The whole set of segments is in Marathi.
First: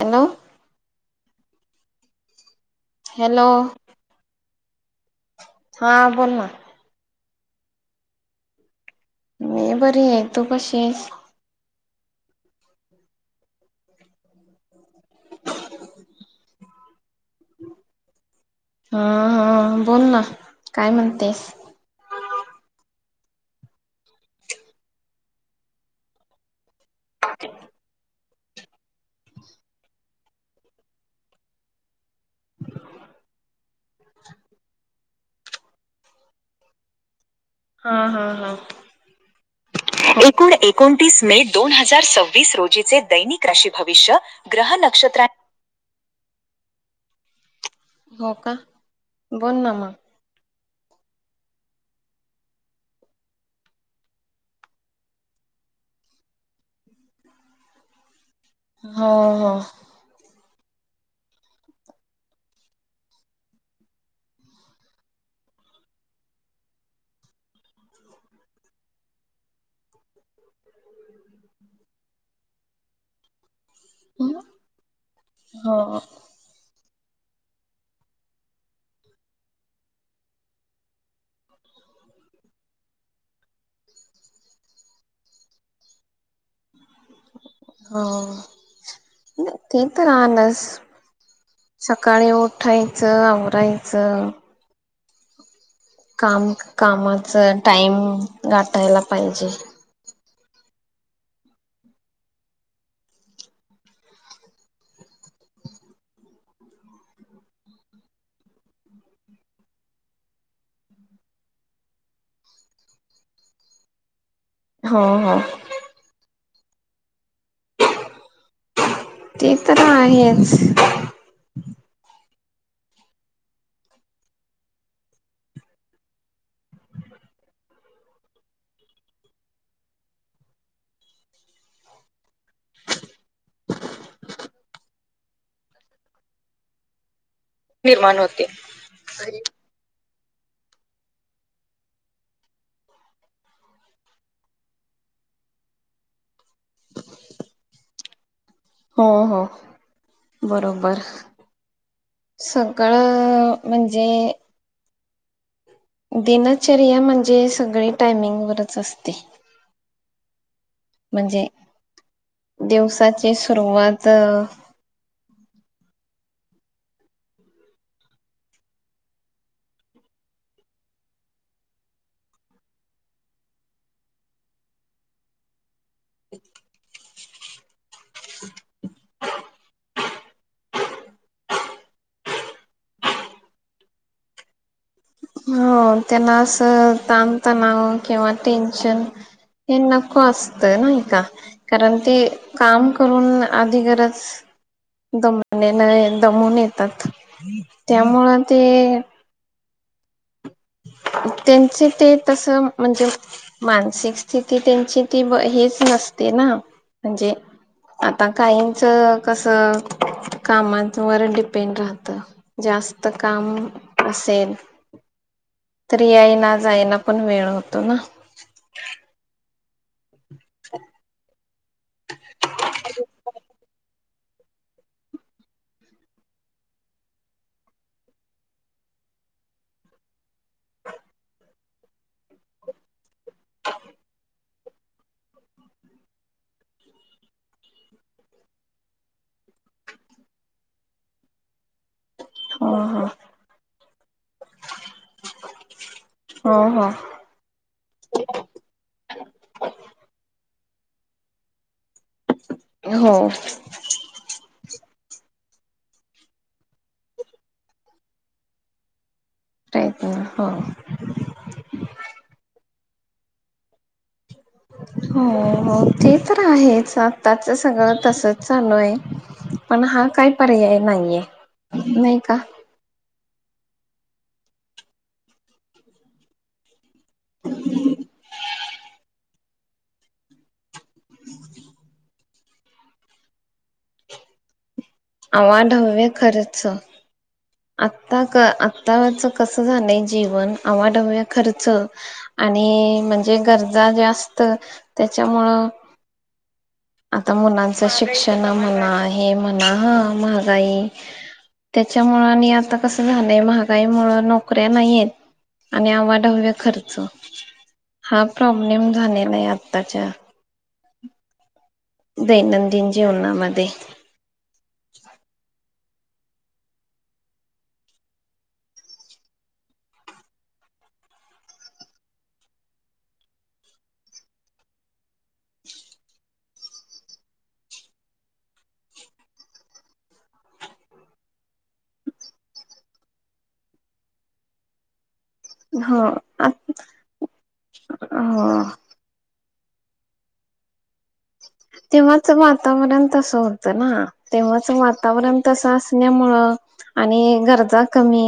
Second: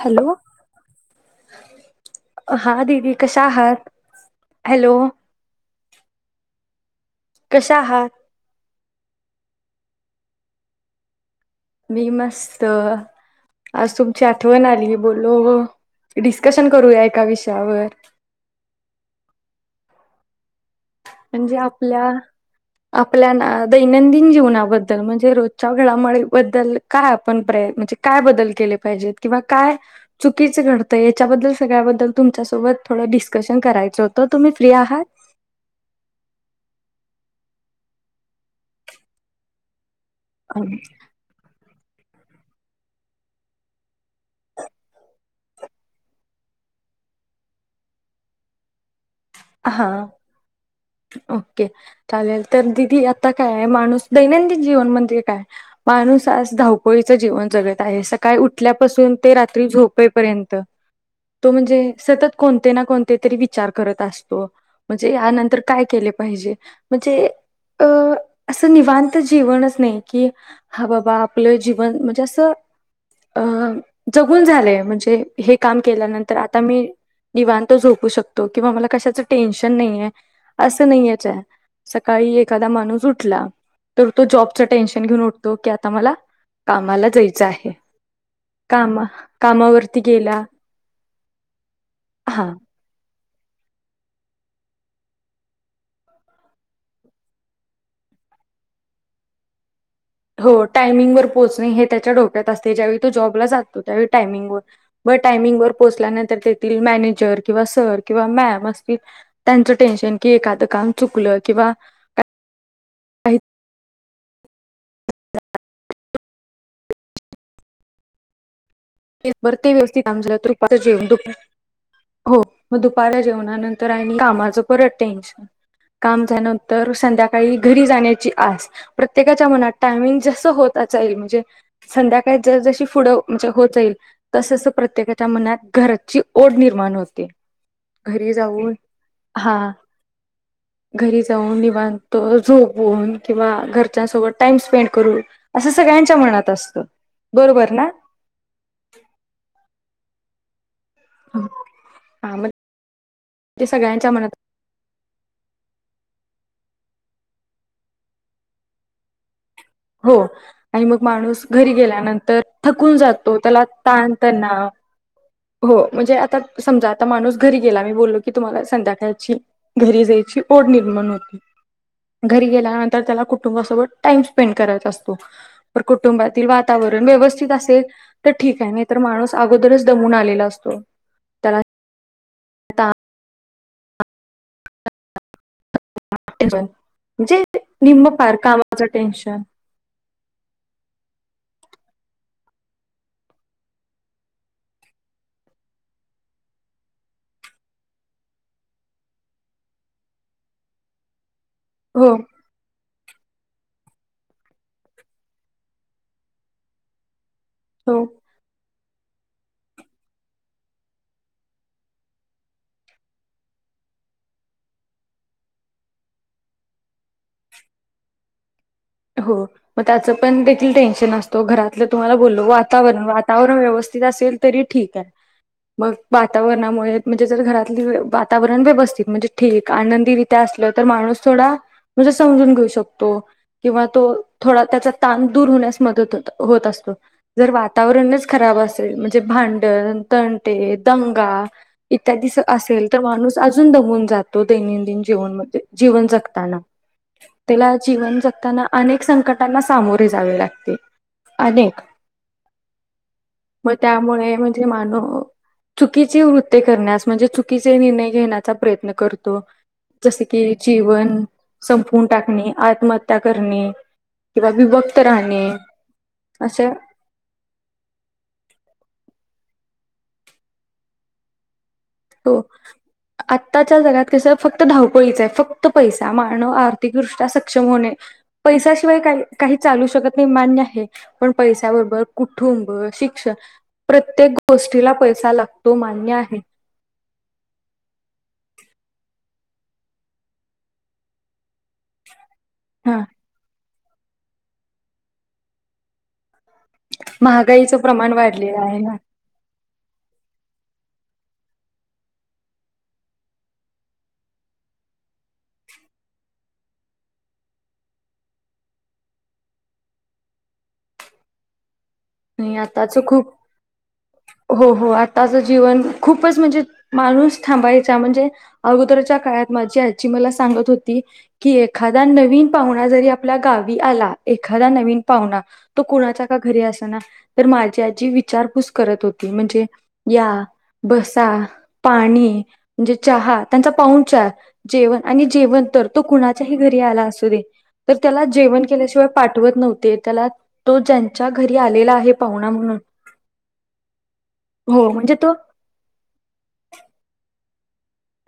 हॅलो [inaudible] हा दीदी कशा हॅलो आहात? हॅलो हा बोल ना. कश्या आहात? मी बरी आहे तू कशी आहेस. मी मस्त, आज तुमची आठवण आली बोललो डिस्कशन करूया एका विषयावर हा हा बोल ना काय म्हणतेस म्हणजे आपल्या आपल्या ना दैनंदिन जीवनाबद्दल म्हणजे रोजच्या घडामोडीबद्दल काय आपण प्रयत्न म्हणजे काय बन? बदल केले पाहिजेत किंवा काय चुकीचं घडतंय याच्याबद्दल सगळ्याबद्दल तुमच्यासोबत थोडं डिस्कशन करायचं तो तुम्ही फ्री आहात? हा हा हा एकूण एकोणतीस मे दोन हजार.. चार सव्वीस रोजीचे दैनिक राशी भविष्य ग्रह नक्षत्रां... हो का बोल ना म हा ओके चालेल तर दिदी आता काय माणूस दैनंदिन जीवन म्हणजे काय माणूस आज धावपळीचं जीवन जगत आहे स... काय उठल्यापासून ते हो हो रात्री झोपेपर्यंत तो म्हणजे सतत कोणते ना कोणते तरी विचार करत अस म्हणजे यानंतर काय केले पाहिजे म्हणजे अं असं निवांत जीवनच नाही कि हा बाबा आपलं जीवन म्हणजे असं अअ जगून झालयं म्हणजे हे काम हो केल्यानंतर आता मी निवांत झोपू शकतो किंवा मला कशाच टेन्शन नाहीय असं नाहीयएच सकाळी एखादा माणूस उठला तर तो जॉबच टेन्शन घेऊन उठतो की आता मला... कामाला जायचं आहे हो कामा ते कामावरती तर गेला आलंच हां करायच कामं कामाचं टाइम गाठायला पाहिजे हो टायमिंग वर पोहचणं हे त्याच्या डोक्यात असते ज्यावेळी तो जॉबला जातो त्यावेळी टायमिंग वर व टायमिंग वर पोहोचल्यानंतर तेथील मॅनेजर किंवा सर किंवा मॅम असतील त्यांचं टेन्शन कि एखादं काम चुकलं किंवा काही हो हो बर ते तर व्यवस्थि काम झाल आहेच तरी जेवन दुपारी.. हो मग दुपार जेवणानंतर आणि कामाचं परत टेन्शनं काम झाल नंतर संध्याकाळी घरी जाण्याची आस प्रत्येकाच्या मनात टायमिंग जसं होत जाईल म्हणजे संध्याकाळी ज जशी पुढं म्हणजे..... होत जाईल तस तस प्रत्येकाच्या मनात घरची ओढं निर्माण होते निर्माण घरी होते. जाऊन आणि हा घरी जाऊन निवांत झोपून किंवा घरच्यासोबत टाइम स्पेंड करू असं सगळ्यांच्या मनात असत बरोबर ना? हो हो बरोबर हा मग सगळं ते म्हणजे सगळ्यांच्या मनात दिनचर्या म्हणजे सगळी टायमिंग वरच असते. हो आणि मग माणूस म्हणजे घरी गेल्यानंतर थकून दिवसाची जातो त्याला सुरुवात ताण तणाव हो म्हणजे आता समजा आता माणूस घरी गेला मी बोललो की तुम्हाला संध्याकाळची घरी जायची ओढ निर्माण होती घरी गेल्यानंतर त्याला कुटुंबासोबत टाइम स्पेंड करायचा असतो तर कुटुंबातील वातावरण व्यवस्थित असेल तर ठीक आहे. नाहीतर माणूस अगोदरच दमून आलेला असतो. त्याला [inaudible] हो त्याना टेन्शन असं म्हणजे ताणतणाव निम्म किंवा पार कामाचं टेन्शन हे नको असतं नाही का? कारण ते काम करून आधी गरज दम दमून [unintelligible] येतात त्यामुळं ते [inaudible] त्यांचे ते हो तसं म्हणजे मानसिक स्थिती त्यांची ती हेच नसते ना म्हणजे हो आता काही त कसं कामांवर डिपेंड राहतं जास्त काम असेल तर याईना जायना पण वेळ होतो ना. हो म त्याच पण देखील टेन्शन असतो घरातलं तुम्हाला बोललो वातावरणं वातावरण व्यवस् येत असेल तरी ठीक आहे. मग वातावरणामुळे म्हणजे जर घरातले वातावरण व्यवस्थित म्हणजे ठीक आनंदीरित्या असलं तर माणूस थोडा म्हणजे समजून घेऊ शकतो. किंवा तो थोडा त्याचा ताण दूर होण्यास मदत होत होत असतो, जर वातावरणच खराब असेल म्हणजे भांडण, तंटे, दंगा इत्यादीच हो असेल तर माणूस अजून दमुन तो दैनंदिन जीवनमध्ये जीवन जगताना हो हो तेला जीवन जग अनेक संकटांना सामोरी जावे लागते. अनेक हो हो म त्यामुळे म्हणजे मानव चुकीची वृत्ती करण्यास म्हणजे चुकीचे निर्णय घेण्याचा प्रयत्न कर जस प्रयत्न हो की जीवन संपून टाकणे आत्मत त्या करणे हो राहणे हो ते तर अशा आहेच आताच सगळं तसच चालू आहे. पण हा काय पर्याय नाहीये. नाई तो का? आत्ताच्या जगात कसं फक्त धावपळीचं आहे फक्त पैसा मानव आर अतिकृष्ट्या सक्षम होणे. पैसाशिवाय काही काही चालू शकत नाही मान्य आहे, पण पैशबरोबर कुटुंब शिक्षण प्रत्येक गोष्टीला पैसा लागतो आवाढव्य मान्य आहे खर्च आताच क आताच कसं झालंय जीवन आवाढव्य खर्च आणि हा म्हणजे गर जा जास्त असत त्याच्यामुळ आता महागाईचं मुलांचं प्रमाण शिक्षण वाढलेलं आहे म्हणा ना हे म्हणा हं महागाई त्याच्यामुळ आणि आता कस झालंय महागाई मुळ नोकऱ्या नाहीयेत आणि आवाढव्य खर्च हा प्रॉब्लेम झालेलाय आताच्या णि आताच खूप हो हो आताच जीवन खूपच म्हणजे माणूस थांबायचा म्हणजे अगोदरच्या काळात माझी आजी मला सांगत होती की, एखादा नवीन पाहुणा जरी आपल्या गावी आला एखादा नवीन पाहुणा तो कुणाचा का घरी असना तर माझी आजी विचारपूस करत होती. म्हणजे या बसा पाणी म्हणजे चहा त्यांचा पाऊंचार जेवण आणि जेवण तर तो हो कुणाच्याही आत घरी आला असू दे, तर त्याला हो जेवण केल्याशिवाय पाठवत नव्हत ते त्याला तो ज्यानं ज्या घरी आलेला आहे. स वातावरण तस होतं ना, तेव्हाच हो म्हणजे तो वातावरण तस असण्यामुळ आणि गरजा कमी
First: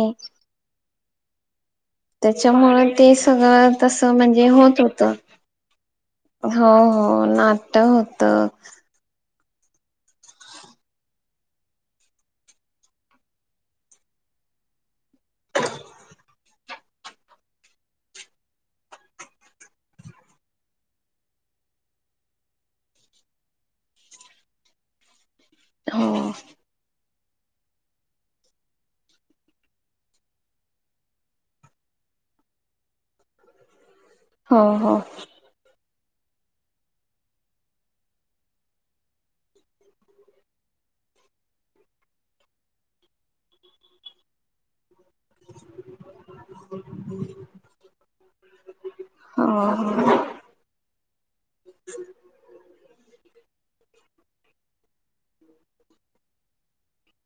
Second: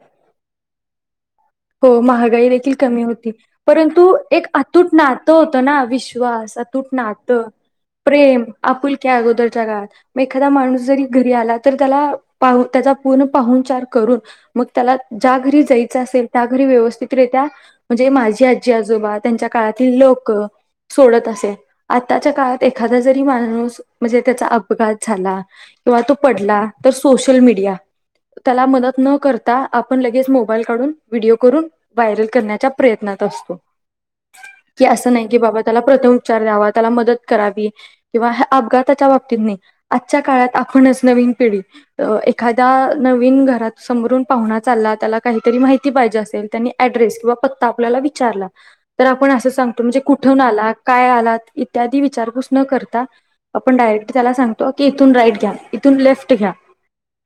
हो महागाई देखील त्याच्यामुळे कमी ते होती, सगळं तसं परंतु एक म्हणजे होत अतूट होत नातं होतं ना विश्वास हो अतूट हो नातं नाट्य होत प्रेम आपुलक्या अगोदर म एखादा माणूस जरी घरी आला तर त्याला त्याचा पूर्ण पाहुणचार करून मग त्याला ज्या घरी जायच असेल त्या घरी व्यवस्थितरित्या म्हणजे माझी आजी, आजोबा, त्यांच्या काळातील लोक, सोडत असे आताच्या काळात एखादा जरी माणूस म्हणजे त्याचा अपघात झाला किंवा हो तो पडला तर स सोशल मीडिया त्याला मदत न करता आपण लगेच मोबाईल काढून व्हिडिओ करून व्हायरल करण्याच्या प्रयत्नात असतो हो की हो असं नाही की बाबा त्याला प्रथमपचार द्यावा त्याला मदत करावी किंवा अपघातच्या बाबतीत नाही आजच्या काळात आपणच नवीन पिढी एखाद्या नवीन घरात समरून पाहुणा चालला त्याला काही पाहिजे असेल त्याने ऍड्रेस किवा पत्ता आपल्याला विचारला तर आपण अस सांगतो म्हणजे हो कुठून आला? काय आला? इत्यादी विचारपूस न करता आपण डायरेक् त्याला सांगतो की इथून राईट घ्या इथून लेफ्ट घ्या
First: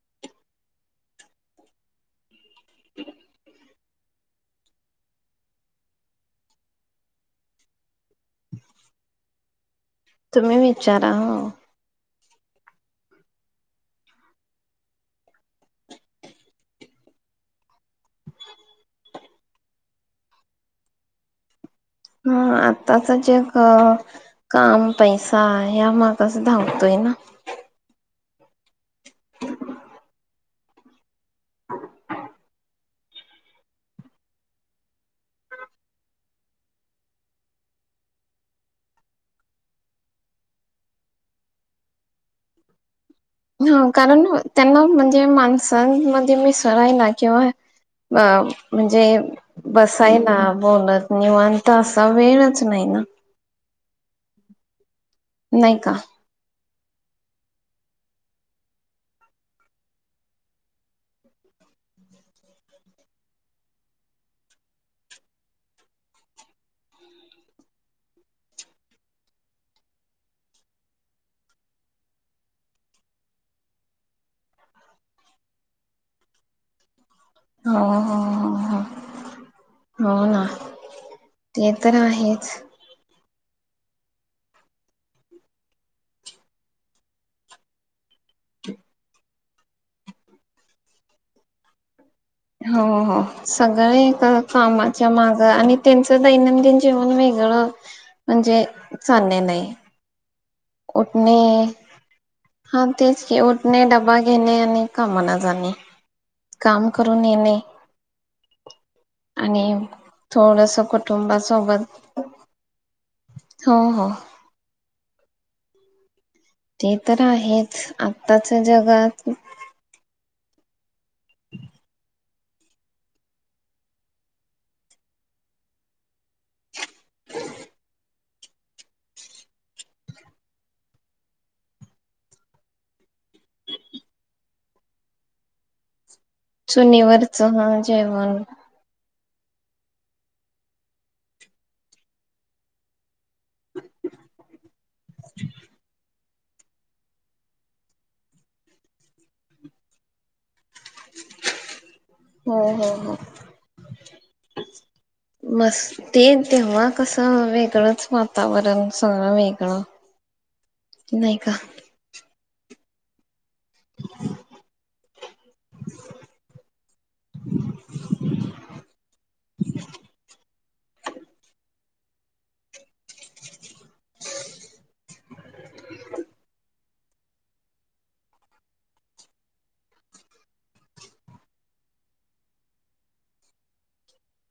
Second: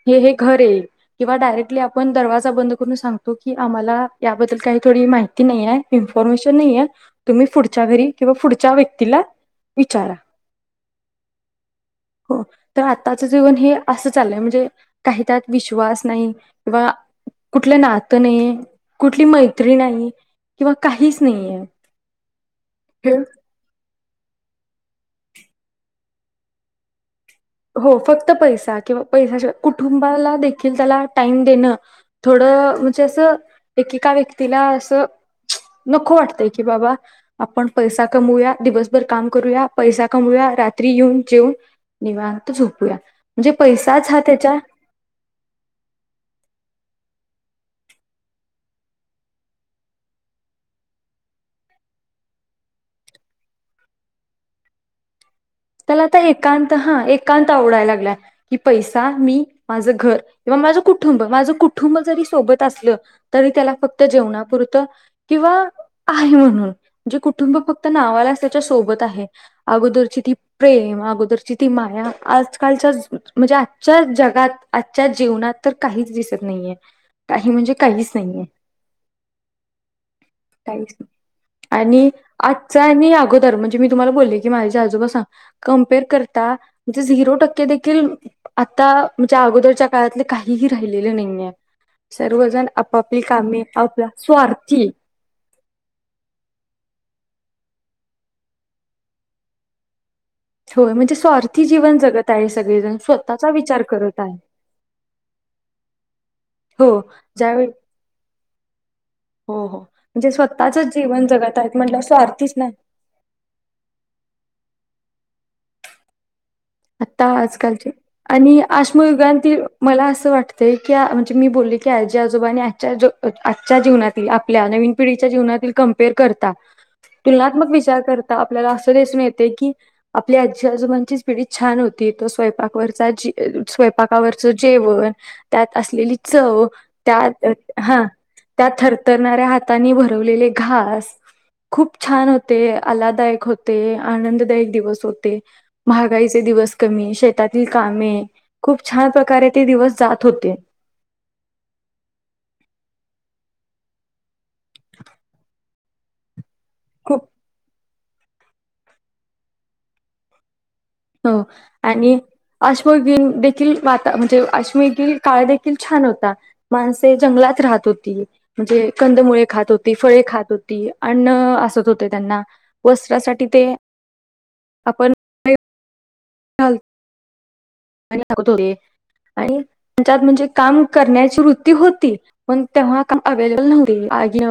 हे हे घरय किंवा डायरेक्टली आपण दरवाज जा बंद करून सांग की आम्हाला याबद्दल काही थोडी माहिती नाही आहे इन्फॉर्मेशन नाही आहे तुम्ही पुढच्या घरी किंवा पुढच्या व्यक्तीला विचारा तुम्ही विचारा हो. हो तर आताच जीवन हे असं चाललंय म्हणजे काही त्यात विश्वास नाही किंवा [inaudible] कुठली मैत्री नाही किंवा काहीच नाही आहे. हा आताचा चेक अ काम पैसा ह्या मागस धावतोय ना. हो फक्त पैसा किंवा पैश्या शिवाय कुटुंबाला दे एखाद्याला टाईम देणं थोडं म्हणजे असं एकेका व्यक्तीला असं नको वाटतंय की बाबा आपण पैसा कमवूया, दिवसभर काम करूया, पैसा कमवूया. रात्री येऊन जेऊन निवा त झोपूया. हा कारण त्यांना म्हणजे माणसांमध्ये मिसळायला किंवा अ म्हणजे बसायला बोलत निवांत असा वेळच नाही ना. नाही का? त्याला आता एकांत हा एकांत आवडायला लागला की पैसा मी माझं घर किंवा माझं कुटुंब माझं कुटुंब जरी सोबत असलं तरी त्याला फक्त जेवणापुरतं किंवा आहे म्हणून म्हणजे कुटुंब फक्त नावालाच त्याच्या सोबत आहे. अगोदरची ती प्रेम अगोदरची ती माया आजकालच्या म्हणजे आजच्या जगात आजच्या जीवनात तर काहीच दिसत नाहीये. काही म्हणजे हो काहीच हो नाही आहे हो हो. हो ना काहीच नाही ते तर आणि आहेच. आजचा आणि अगोद तर म्हणजे मी तुम्हाला बोलले की माझे आजोबा सांग कमपेअर करता म्हणजे झिरो टक्के देखील आता म्हणजे अगोदरच्या काळातले काहीही राहिलेले नाहीय. हो हो सगळे स्वार्थी कामाच्या माग आणि त्यांचं दैनंदिन जीवन वेग ळ म्हणजे चालले नाही. होय म्हणजे उठणे स्वार्थी जीवन जगत आहे हा सगळेजण तेच की स्वतःचा उठणे विचार डबा करत आहे. घेणे आणि कामाना जाणे काम हो करून येणे ज्यावेळी हो आणि हो म्हणजे स्वतःच थोडस जीवन जगत आहेत कुटुंबासोबत म्हटलं स्वार्थीच नाही हो हो. ते तर आता आजकालचे आहेच आणि आत्ताच्या जगात आश्मयुगांतील मला असं वाटतं ते की आ म्हणजे मी बोलले की आजी आजोबानी आजच्या जो आ आजच्या जीवनातील आपल्या नवीन पिढीच्या जीवनातील कमपेअर करता तुलनात्मक विचार करत आपल्याला अस दिसून येते की आपली आजी आजोबांचीच पिढी छान होती तो स्वयपावरच जी स्वयपाकावरच जेवण त्यात असलेली सौ त्या तर चुनीवरचं हा जेवण त्या थर उतरणाऱ्या हातांनी भरवलेले घास खूप छान होते आलाददायक. होते आनंददायक दिवस होते महाग घाईचे दिवस कमी. शेतातील कामे खूप छान प्रकारे ते दिवस जात होते. हो-हो-हो मस् ते ते नव्ह खूप कसं वेगळंच वातावरण सगळं वेगळं नाही हं का आणि अश्मयुगीन हं आता म्हणजे अक्ष्मयुगीन काळ देखील छान होता. माणसे जंगलात राहात होती म्हणजे कंदमुळे खात होती फळे खात होती अन्न असत होत ते त्यांना वस्त्रासाठी ते आपन ते चल [unintelligible] आणि त्याच्यात म्हणजे काम करण्याची वृत्ती होती पण तेव्हा काम अवेलेबल नव्हती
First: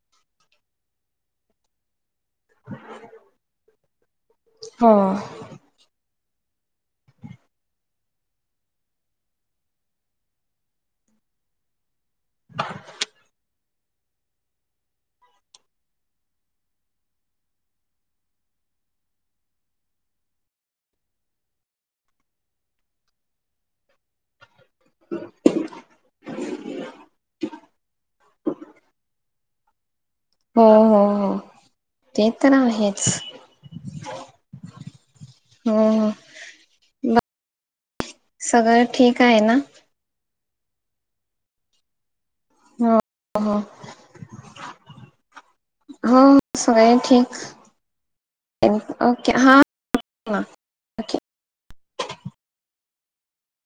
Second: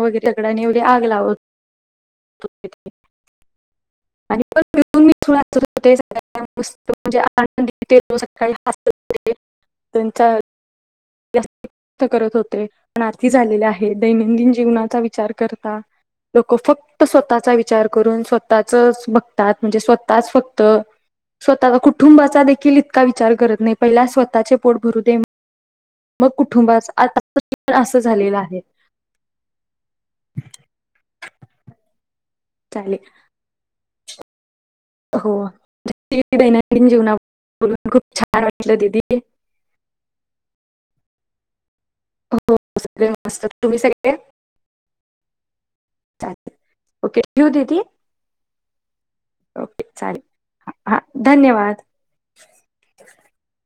[unintelligible] आणि [inaudible] हो [unintelligible] त्यांचा [unintelligible] करत होते पण झालेले आहे. हे दैनंदिन जीवनाचा विचार करता लोकं फक्त स्वतःचा विचार करून स्वतःचच बघतात, म्हणजे स्वतःच फक्त स्वतः कुटुंबाचा देखील इतका विचार करत नाही पहिला स्वतःचे पोट भरू दे. मग कुठुंबात आतापसन असं झालेलं आहे. हो-हो-हो ते तर आहेच. चालेल [inaudible] हो हो ते दैनंदिन जीवना बोलून खूप छान वाटलं सगळं दीदी ठीक आहे ना? हो सगळे मस्त तुम्ही सगळे, हो चालते सगळे ओके ठेऊ दीदी ठीक ओके हा ओके चालेल हा ओके धन्यवाद. [inaudible]